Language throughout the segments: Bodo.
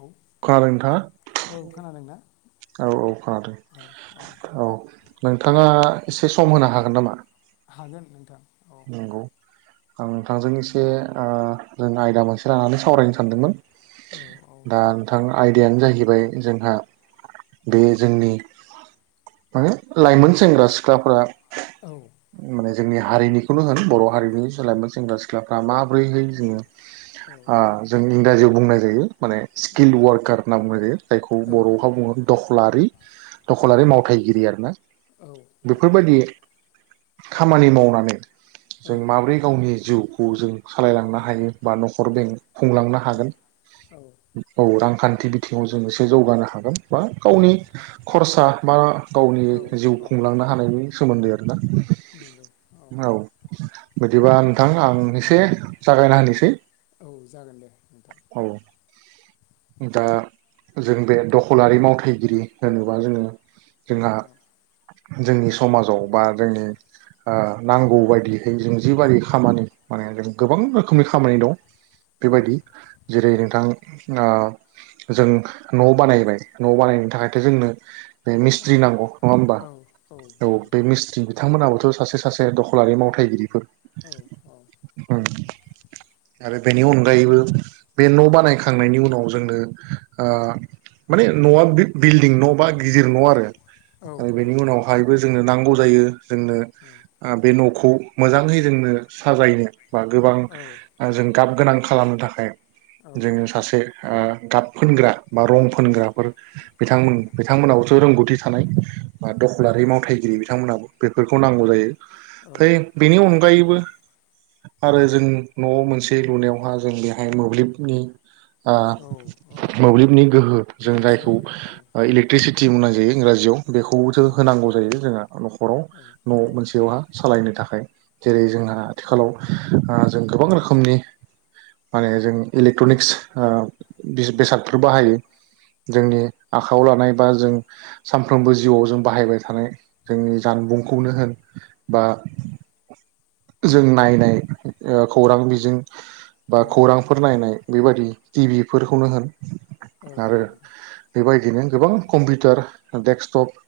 औ खोनादों नोंथाङा औ खोनादोंना औ औ औ औ खोनादों औ नोंथाङा एसे सम होनो हागोन नामा? हागोन नोंथां औ नंगौ आं नोंथांजों एसे ओ जों आयदा मोनसे लानानै सावरायनो सानदोंमोन। औ औ दा नोंथां आयदायानो जाहैबाय जोंहा बे जोंनि माने लाइमोन सेंग्रा सिख्लाफ्रा औ माने जोंनि हारिनिखौनो होन बर' हारिनि सो लाइमोन सेंग्रा सिख्लाफ्रा माब्रैहै जोङो औ ओ जों इंराजियाव बुंनाय जायो माने स्किल वारकार होनना बुंनाय जायो। जायखौ औ बर'हाव बुङो दखलारि दखलारि मावथायगिरि आरोना औ बेफोरबायदि खामानि मावनानै जों माबोरै गावनि जिउखौ जों उम सालायलांनो हायो बा न'खर बें खुंलांनो हागोन औ औ रांखान्थि बिथिङाव जों एसे जौगानो हागोन बा गावनि खरसा बा औ गावनि जिउ औ खुंलांनो हानायनि सोमोन्दै आरोना नंगौ औ बिदिबा नोंथां आं एसे जागायना होनोसै औ जागोन दे नोंथां औ दा जों बे दखलारि मावथायगिरि होनोबा जोङो जोंहा औ जोंनि समाजाव बा जोंनि ओ नांगौ बा बिहाय जों जिबारि खामानि माने जों गोबां रोखोमनि खामानि दं। औ बेबायदि जेरै औ नोंथां [inaudible] जों न' बानायबाय न' बानायनायनि थाखायथ' जोंनो बे मिस्ट्रि नांगौ नङा होमबा औ औ नंगौ बे मिस्ट्रिनि बिथांमोनहाबोथ' सासे सासे दखलारि मावथायगिरिफोर। औ ओं। औ। आरो बेनि अनगायैबो बे न' बानायखांनायनि उनाव जोंनो ओ माने न'आ बिल्डिं न' बा गिदिर न' आरो। औ आरो औ बेनि उनावहायबो जोंनो नांगौ जायो जोंनो औ बे न'खौ। मोजाङै जोंनो साजायनो बा गोबां औ औ जों गाब गोनां खालामनो थाखाय। औ जोङो सासे ओ गाब फोनग्रा बा रं औ फोनग्राफोर औ बिथांमोन बिथांमोनहाबोथ' रोंगौथि थानाय बा नंगौ दखलारि मावथायगिरि बिथांमोनहाबो बेफोरखौ नांगौ जायो। औ फ्राय बेनि अनगायैबो आरो जों न'आव मोनसे लुनायावहा जों बेहाय मोब्लिबनि ओ औ औ मोब्लिबनि गोहो गोनांथि जोंनायखौ जायो औ इले एक्ट्रिसिटि बुंनाय जायो इंराजियाव औ बेखौबोथ' होनांगौ जायो जोंहा न'खराव औ औ न'आव मोनसेयावहा। सालायनो थाखाय जेरै जोंहा उम आथिखालाव जों गोबां रोखोमनि माने जों इलेक्ट्रनिक्स ओ बेसादखौ बाहायो। जोंनि आखाइआव लानाय बा जों सानफ्रोमबो जिउआव जों बाहायबाय थानाय जोंनि जानबुंखौनो होन बा जों नायनाय खौरां बिजों बा औ खौरांफोर औ नायनाय बेबायाददि टि भिफोरखौनो होन औ आरो नंगौ बेबायदिनो गोबां कम्पिउटार डेक्स्सटप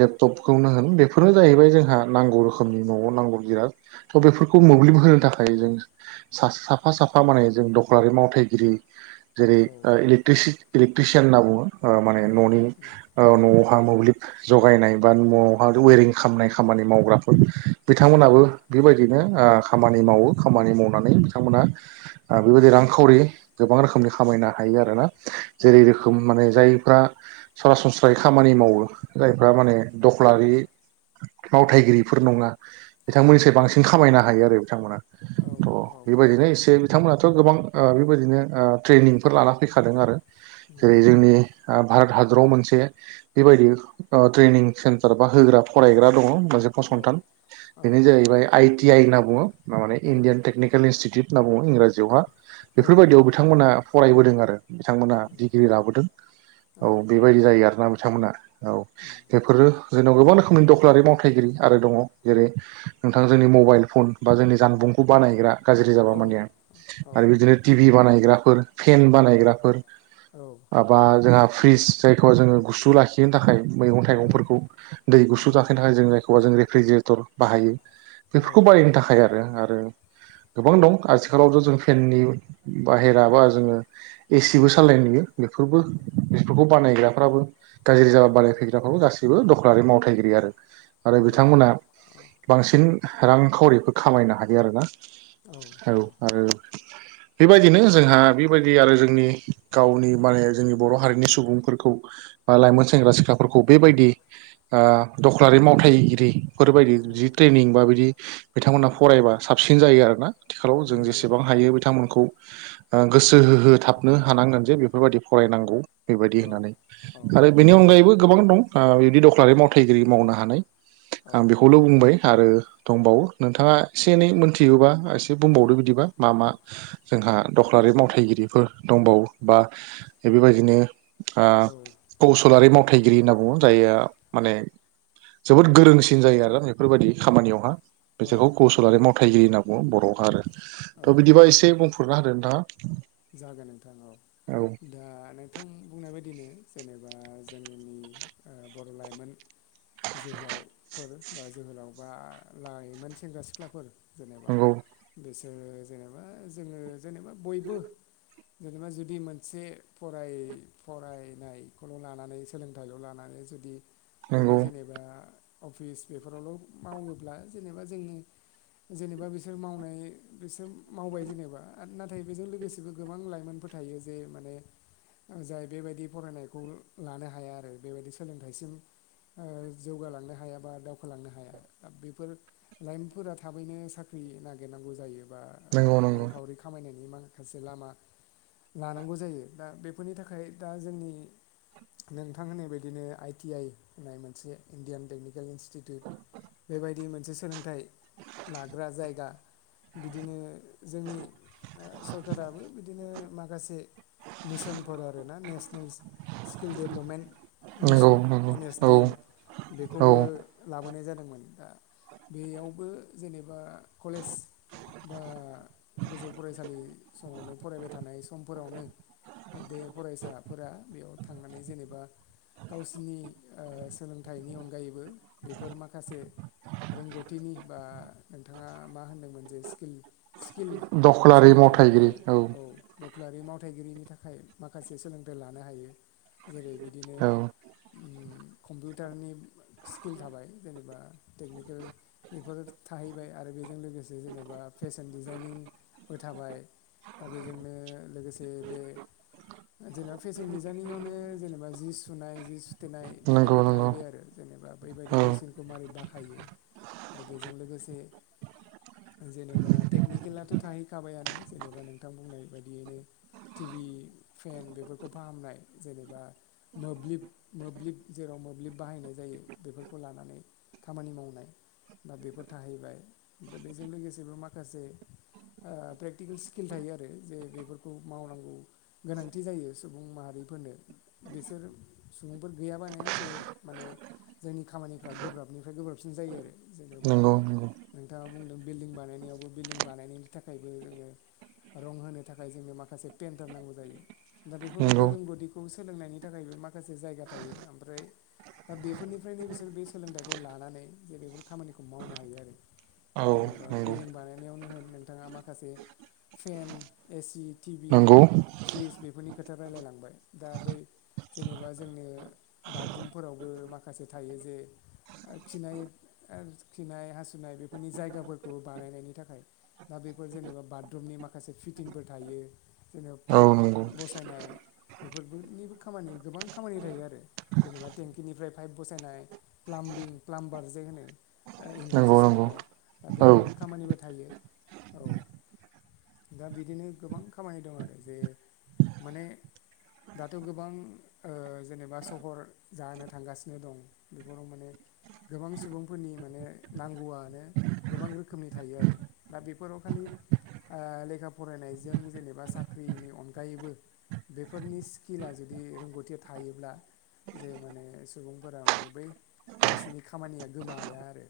लेपटपखौनो होन बेफोरनो जाहैबाय जोंहा नांगौ रोखोमनि न'आव नांगौ बिराथ' बेफोरखौ मोब्लिब होनो थाखाय जों सासे साफा साफा माने जों दखलारि मावथायगिरि। जेरै औ नों ओ औ इलेकट्रिसि इलेकट्रिसियान होनना बुङो ओ माने न'नि नों औ न'आव मोब्लिब जगायनाय बा न'आव हार्डवेरिं खामनाय खामानि मावग्राफोर बिथांमोनाबो बेबायदिनो ओ खामानि मावो खामानि मावनानै बिथांमोनहा आ बेबायदि रांखावरि गोबां रोखोमनि खामायनो हायो आरोना औ जेरै रोखोम माने जायफ्रा सरासनस्रायै खामानि मावो जायफ्रा माने उम दखलारि मावथायगिरिफोर नङा बिथांमोननिसाय बांसिन खामायनो हायो आरो बिथांमोना। अ औ बेबायदिनो एसे बिथांमोनाथ' गोबां ओ बेबायदिनो ओ ट्रेनिंफोर लाना फैखादों आरो जेरै नंगौ जोंनि भारत ओ हादराव मोनसे बेबायदि ओ ट्रेनिं सेन्टार बा होग्रा फरायग्रा दङ मोनसे औ फसंथान। औ बेनो जाहैबाय आइ टि आइ होनना बुङो माने औ इण्डियान टेकनिकेल इनस्टिटिउट। होनना बुङो इंराजियावहा बेफोरबायदियाव बिथांमोनहा फरायबोदों आरो। बिथांमोना उम डिग्रि लाबोदों औ बेबायदि जायो आरोना बिथांमोना औ। उम बेफोरो जोंनाव गोबां रोखोमनि दखलारि मावथायगिरि आरो दङ। जेरै नोंथां जोंनि मबाइल फन बा जोंनि जानबुंखौ बानायग्रा गाज्रि जाबा औ माने आरो बिदिनो टि भि बानायग्राफोर फेन औ बानायग्राफोर आब बा जोंहा फ्रिस जायखौ जोङो गुसु लाखिनो थाखाय मैगं थाइगंफोरखौ दै औ गुसु लाखिनो थाखाय जों जायखौ जों रेफ्रिजिरेटर बाहायो। औ बेफोरखौ बायनो थाखाय आरो आरो गोबां दं आथिखालावथ' जों फेननि बाहेरा बा जोङो एसिबो सालायनाय नुयो बेफोरबो बेफोरखौ बानायग्राफ्राबो गाज्रि जाबा औ बानायफैग्रा औ‌ गासिबो दखलारि मावथायगिरि आरो आरो नंगौ बिथांमोना औ बांसिन रांखावरिफोर खामायनो हायो आरोना औ आरो बेबायदिनो जोंहा बेबायदि आरो जोंनि गावनि माने जोंनि बर' हारिनि सुबुंफोरखौ बा लाइमोन सेंग्रा सिख्लाफोरखौ बेबायदि ओ दखलारि मावथायगिरि बेफोरबायदि औ जि ट्रेनिं बा बिदि औ बिथांमोनहा फरायबा साबसिन जायो आरोना औ जों नंगौ जेसेबां औ हायो बिथांमोनखौ ओ गोसो होहो थाबनो हानांगोन जे बेफोरबायदि फरायनांगौ बेबायदि औ होननानै औ आरो बेनि अनगायैबो गोबां दं बिदि दखलारि मावथायगिरि मावनो हानाय आं बेखौल' बुंबाय आरो दंबावो नोंथाङा एसे एनै मोनथिगौबा एसे एसे बुंबावदो बिदिबा मा मा जोंहा दखलारि मावथायगिरिफोर दंबावो बा बेफोरबायदिनो ओ कौसलारि मावथायगिरि होनना बुङो जायआ माने जोबोद गोरोंसिन सिन जायो नाला बेफोरबायदि खामानियावहा बिसोरखौ औ कौसलारि मावथायगिरि होनना बुङो बर'हा आरो औ थ' बिदिबा औ एसे बुंफोरना होदो नोंथाङा जागोन नोंथां औ औ दा नोंथां बुंनाय बायदिनो जेनेबा जोंनि ओ बर' लाइमोन जोहोलावफोर बा जोहोलाव बा लाइमोन सेंग्रा सिख्लाफोर जेनेबा नंगौ बिसोरो जेनेबा जोङो जेनेबा बयबो जेनेबा जुदि मोनसे फराय फरायनायखौल' लानानै सोलोंथाइल' लानानै जु दि नंगौ बयबो जेनेबा अफिस बेफोरावल' मावोब्ला जेनेबा जोङो जेनेबा बिसोर मावनाय बिसोर मावबाय जेनेबा नाथाय बेजों लोगोसे गासिबो गोबां लाइमोनफोर थायो जे माने जाय बेबायदि फरायनायखौ लानो हाया आरो बेबायदि सोलोंथाइसिम ओ जौगालांनो हाया बा दावखोलांनो हाया बेफोर लाइमोनफोरा थाबैनो साख्रि नागिरनांगौ जायो बा नंगौ नंगौ रांखावरि खामायनायनि मा माखासे लामा लानांगौ जायो दा बेफोरनि थाखाय दा जोंनि नोंथां होननाय बायदिनो आइ टि आइ होननाय मोनसे इण्डियान टेकनिकेल इन इन्सितिउइत बेबाय बियो मोनसे सोलोंथाइ लाग्रा जायगा बिदिनो जे ओ स फोराबो बिदिनो माखासे मिसनफोर आरो ना नेसनेल स्किल डेभलपमेन्ट नंगौ मिसोन नंगौ एन एस डि एम औ बेखौबो लाबोनाय जादोंमोन दा बेयावबो जेनेबा कलेज बा गोजौ फरायसालि समावनो फरायबाय थानाय समफोरावनो बे फरायसाफोरा बेयाव थांनानै जेनेबा गावसिनि ओ सोलोंथाइनि अनगायैबो बेफोर माखासे रोंगौथिनि बा नोंथाङा मा होनदोंमोन जे स्किल स्किल दख्लारि सोलोंथाइ औ मावथायगिरि औ दख्लारि मावथायगिरिनि थाखाय माखासे सोलोंथाइ लानो हायो जेरै बिदिनो औ कम्पिउटारनि स्किल थाबाय जेनेबा टेकनिकेल बेफोरो थाहैबाय आरो बेजों लोगोसे जेन'बा फेशन डिजाइनिंबो थाबाय दा बेजोंनो लोगोसे बे जेनेबा फेसन डिजाइनिंआवनो जेनेबा जि सुनाय जि सुथेनाय नंगौ बेफोरबो नंगौ थाहैबाय आरो जेनेबा बैबायदि औ मेसचिनखौ मारै बाहायो आरो बेजों लोगोसे जेन'बा टेकनिकेलाथ' थाहैखाबायानो जेनेबा नोंथां बुंनाय बायदियैनो टिभि फेन बेफोरखौ फाहामनाय जेनेबा मोब्लिब मोब्लिब जेराव मोब्लिब बाहायनाय जायो बेफोरखौ लानानै खामानि मावनाय दा बेफोर थाहैबाय ओमफ्राय बेजों लोगोसेबो माखासेे ओ प्रेग टिकेल स्किल थायो आरो जे बेफोरखौ मावनांगौ गोनांथि जायो सुबुं माहारिफोरनो। बिसोर सुबुंफोर गैयाबानो जे माने जोंनि खामानिफ्रा गोब्राबनिफ्राय गोब्राबसिन जायो आरो। जेनोबा नंगौ नंगौ नोंथाङा बुंदों बिल्डिं बानायनायावबो बिल्डिं बानायनायनि थाखायबो जोङो रं होनो थाखाय जोंनो माखासे पेन्टार नांगौ जायो। दा बेफोरबायदि नंगौ रोंगौथिखौ सोलोंनायनि थाखायबो माखासे जायगा थायो ओमफ्राय दा बेफोरनिफ्रायनो बिसोर बे सोलोंथाइखौ लानानै जे बेफोर खामानिखौ मावनो हायो आरो। औ जेन'बा नंगौ बिल्डिं बानायनायावनो होन नोंथाङा माखासे फेन एसि टिभि नंगौ फ्रिज बेफोरनि खोथा रायलायलांबाय दा बै जेनोबा जोंनो बाथरुमफोरावबो माखासे थायो जे ओ खिनाय ओ खिनाय हासुनाय बेफोरनि जायगाफोरखौबो बानायनायनि थाखाय दा बेफोर जेनोबा बाट रुमनि माखासे फिटिंफोर थायो जेन' औ पाइप बसायनाय बेफोरबो निबो खामानि गोबां खामानि थायो आरो जेनोबा टेंकिनिफ्राय पाइप बसायनाय प्लाम्बिं प्लाम्बार जे होनो दा नंगौ इंराजि नंगौ सोदोबाव दा औ बेफोर खामानिबो थायो औ। दा बिदिनो गोबां खामानि दं आरो जे माने दाथ' गोबां ओ जेनोबा सहर जानो थांगासिनो दं। बेफोराव माने गोबां सुबुंफोरनि माने नांगौयानो गोबां रोखोमनि थायो आरो। दा बेफोराव खालि ओ लेखा फरायनायजों जेनोबा साख्रिनि अनगायैबो बेफोरनि स्किला जुदि रोंगौथिया थायोब्ला जे माने सुबुंफोरा माने बै गावसिनि खामानिया गोमाया आरो।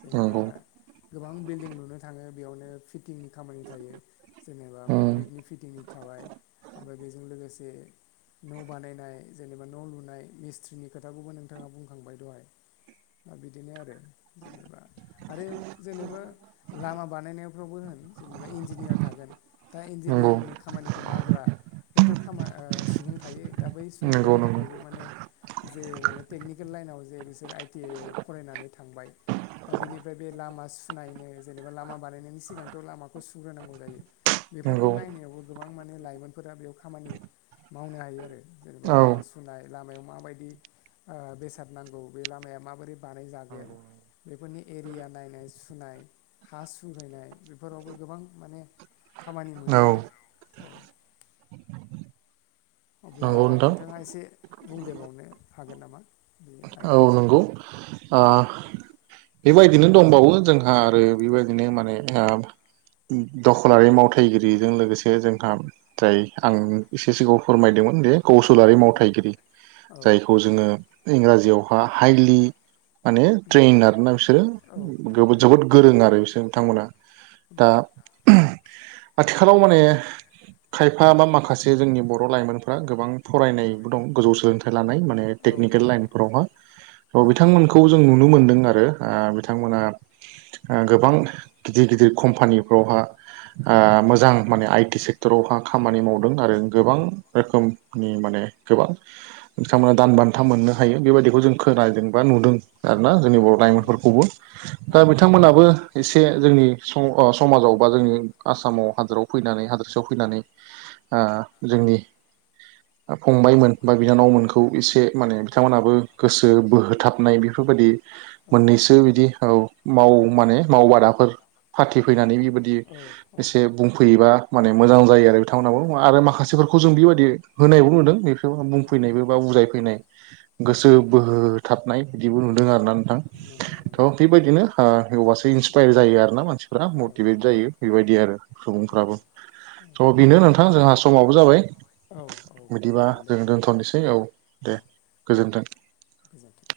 जेनैबा नंगौ गोबां बिल्दिं लुनो थाङो बेयावनो फिटिंनि खामानि थायो जेनोबा उम मोब्लिबनि फिटिंनि थाबाय ओमफ्राय बेजों लोगोसे न' बानायनाय जेनोबा न' लुनाय मिस्थ्रिनि खोथाखौबो नोंथाङा बुंखांबाय दहाय। दा बिदिनो आरो जेनोबा आरो जेनोबा लामा बानायनायफ्रावबो होन जे एबा इन्जिनियार थागोन दा नंगौ इन्जिनियारनि खामानिखौ मावग्रा हयथ' खामा ओ सुबुं थायो दा बै नंगौ सुबुंफोरनि नंगौ थाखायबो माने जे माने टेकनिकेल लायेनाव जे बिसोर आइ टि आइ आव फरायनानै थांबाय। दा बेनिफ्राय बे लामा सुनायनो जेनोबा लामा बानायनायनि सिगांथ' लामा खौ सुग्रोनांगौ जायो। बेफोरखौ नंगौ नायनायावबो गोबां माने लाइमोनफोरा बेयाव खामानि मावनो हायो आरो। जेनोबा औ लामा सुनाय लामायाव माबायदि ओ बेसाद नांगौ बे लामाया माबोरै औ बानायजागोन बेफोरनि एरिया नायनाय सुनाय हा सुहैनाय बेफोरावबो गोबां माने खामानि मोनो नंगौ आरो औ। [inaudible] अब्ला नोंथां नोंथाङा एसे बुंदेरबावनो हागोन नामा बे औ आयदानि सा नंगौ ओ बेबायदिनो दंबावो जोंहा आरो बेबायदिनो माने ओ दखलारि मावथायगिरिजों लोगोसे जोंहा जाय आं एसे सिगाङाव फोरमायदोंमोन दि कौसलारि मावथायगिरि औ जायखौ औ जोङो इंराजियावहा हाइलि माने उम ट्रैन आरोना बिसोरो औ औ जोबोद गोरों आरो बिसोर बिथांमोना। उम दा आथिखालाव माने खायफा बा माखासे जोंनि बर' लाइमोनफ्रा गोबां फरायनायबो दं गोजौ सोलोंथाइ लानाय माने औ टेकनिकेल लाइनफोरावहाय बिथांमोनखौ जों नुनो मोनदों आरो। आ‌ बिथांमोना आ‌ गोबां गिदिर - गिदिर कम्पानिफ्रावहाय आ‌ औ मोजां माने आइटि सेक्ट रहा खामानि मावदों आरो गोबां रोखोमनि माने गोबां बिथांमोना दान बान्था मोननो हायो बेबायदिखौ जों खोनादोंबा नुदों आरोना जोंनि बर' औ फोरखौबो दा बे बिथांमोनाबो एसे जोंनि ओ समाजाव बा जोंनि आसामाव हादराव फैनानै हादरसायाव फैनानै ओ जोंनि फंबायमोन बा बिनानावमोनखौ एसे माने बिथांमोनहाबो गोसो बोहोथाबनाय बेफोरबायदि औ मोननैसो बिदि औ माव माने मावबादाफोर पार्टि फैनानै बेबायदि औ औ एसे बुंफैयोबा माने मोजां जायो आरो बिथांमोनाबो आरो माखासेफोरखौ जों बेबायदि होनायबो नुदों बे बुंफैनायबो बा बुजायफैनाय गोसो औ बोहोथाबनाय बिदिबो नुदों आरोना नोंथां। नंगौ। थ' नंगौ बेबायदिनो होमबासो इन्सपायार जायो आरो ना मानसिफ्रा औ मटिभेट जायो नंगौ बेबायदि आरो। सुबुंफ्राबो [inaudible] थ' बेनो नोंथां जोंहा समावबो जाबाय। औ औ बिदिबा जागोन दे जों नोंथां दोनथ'नोसै औ औ दे दे गोजोनथों। गोजोन्थों।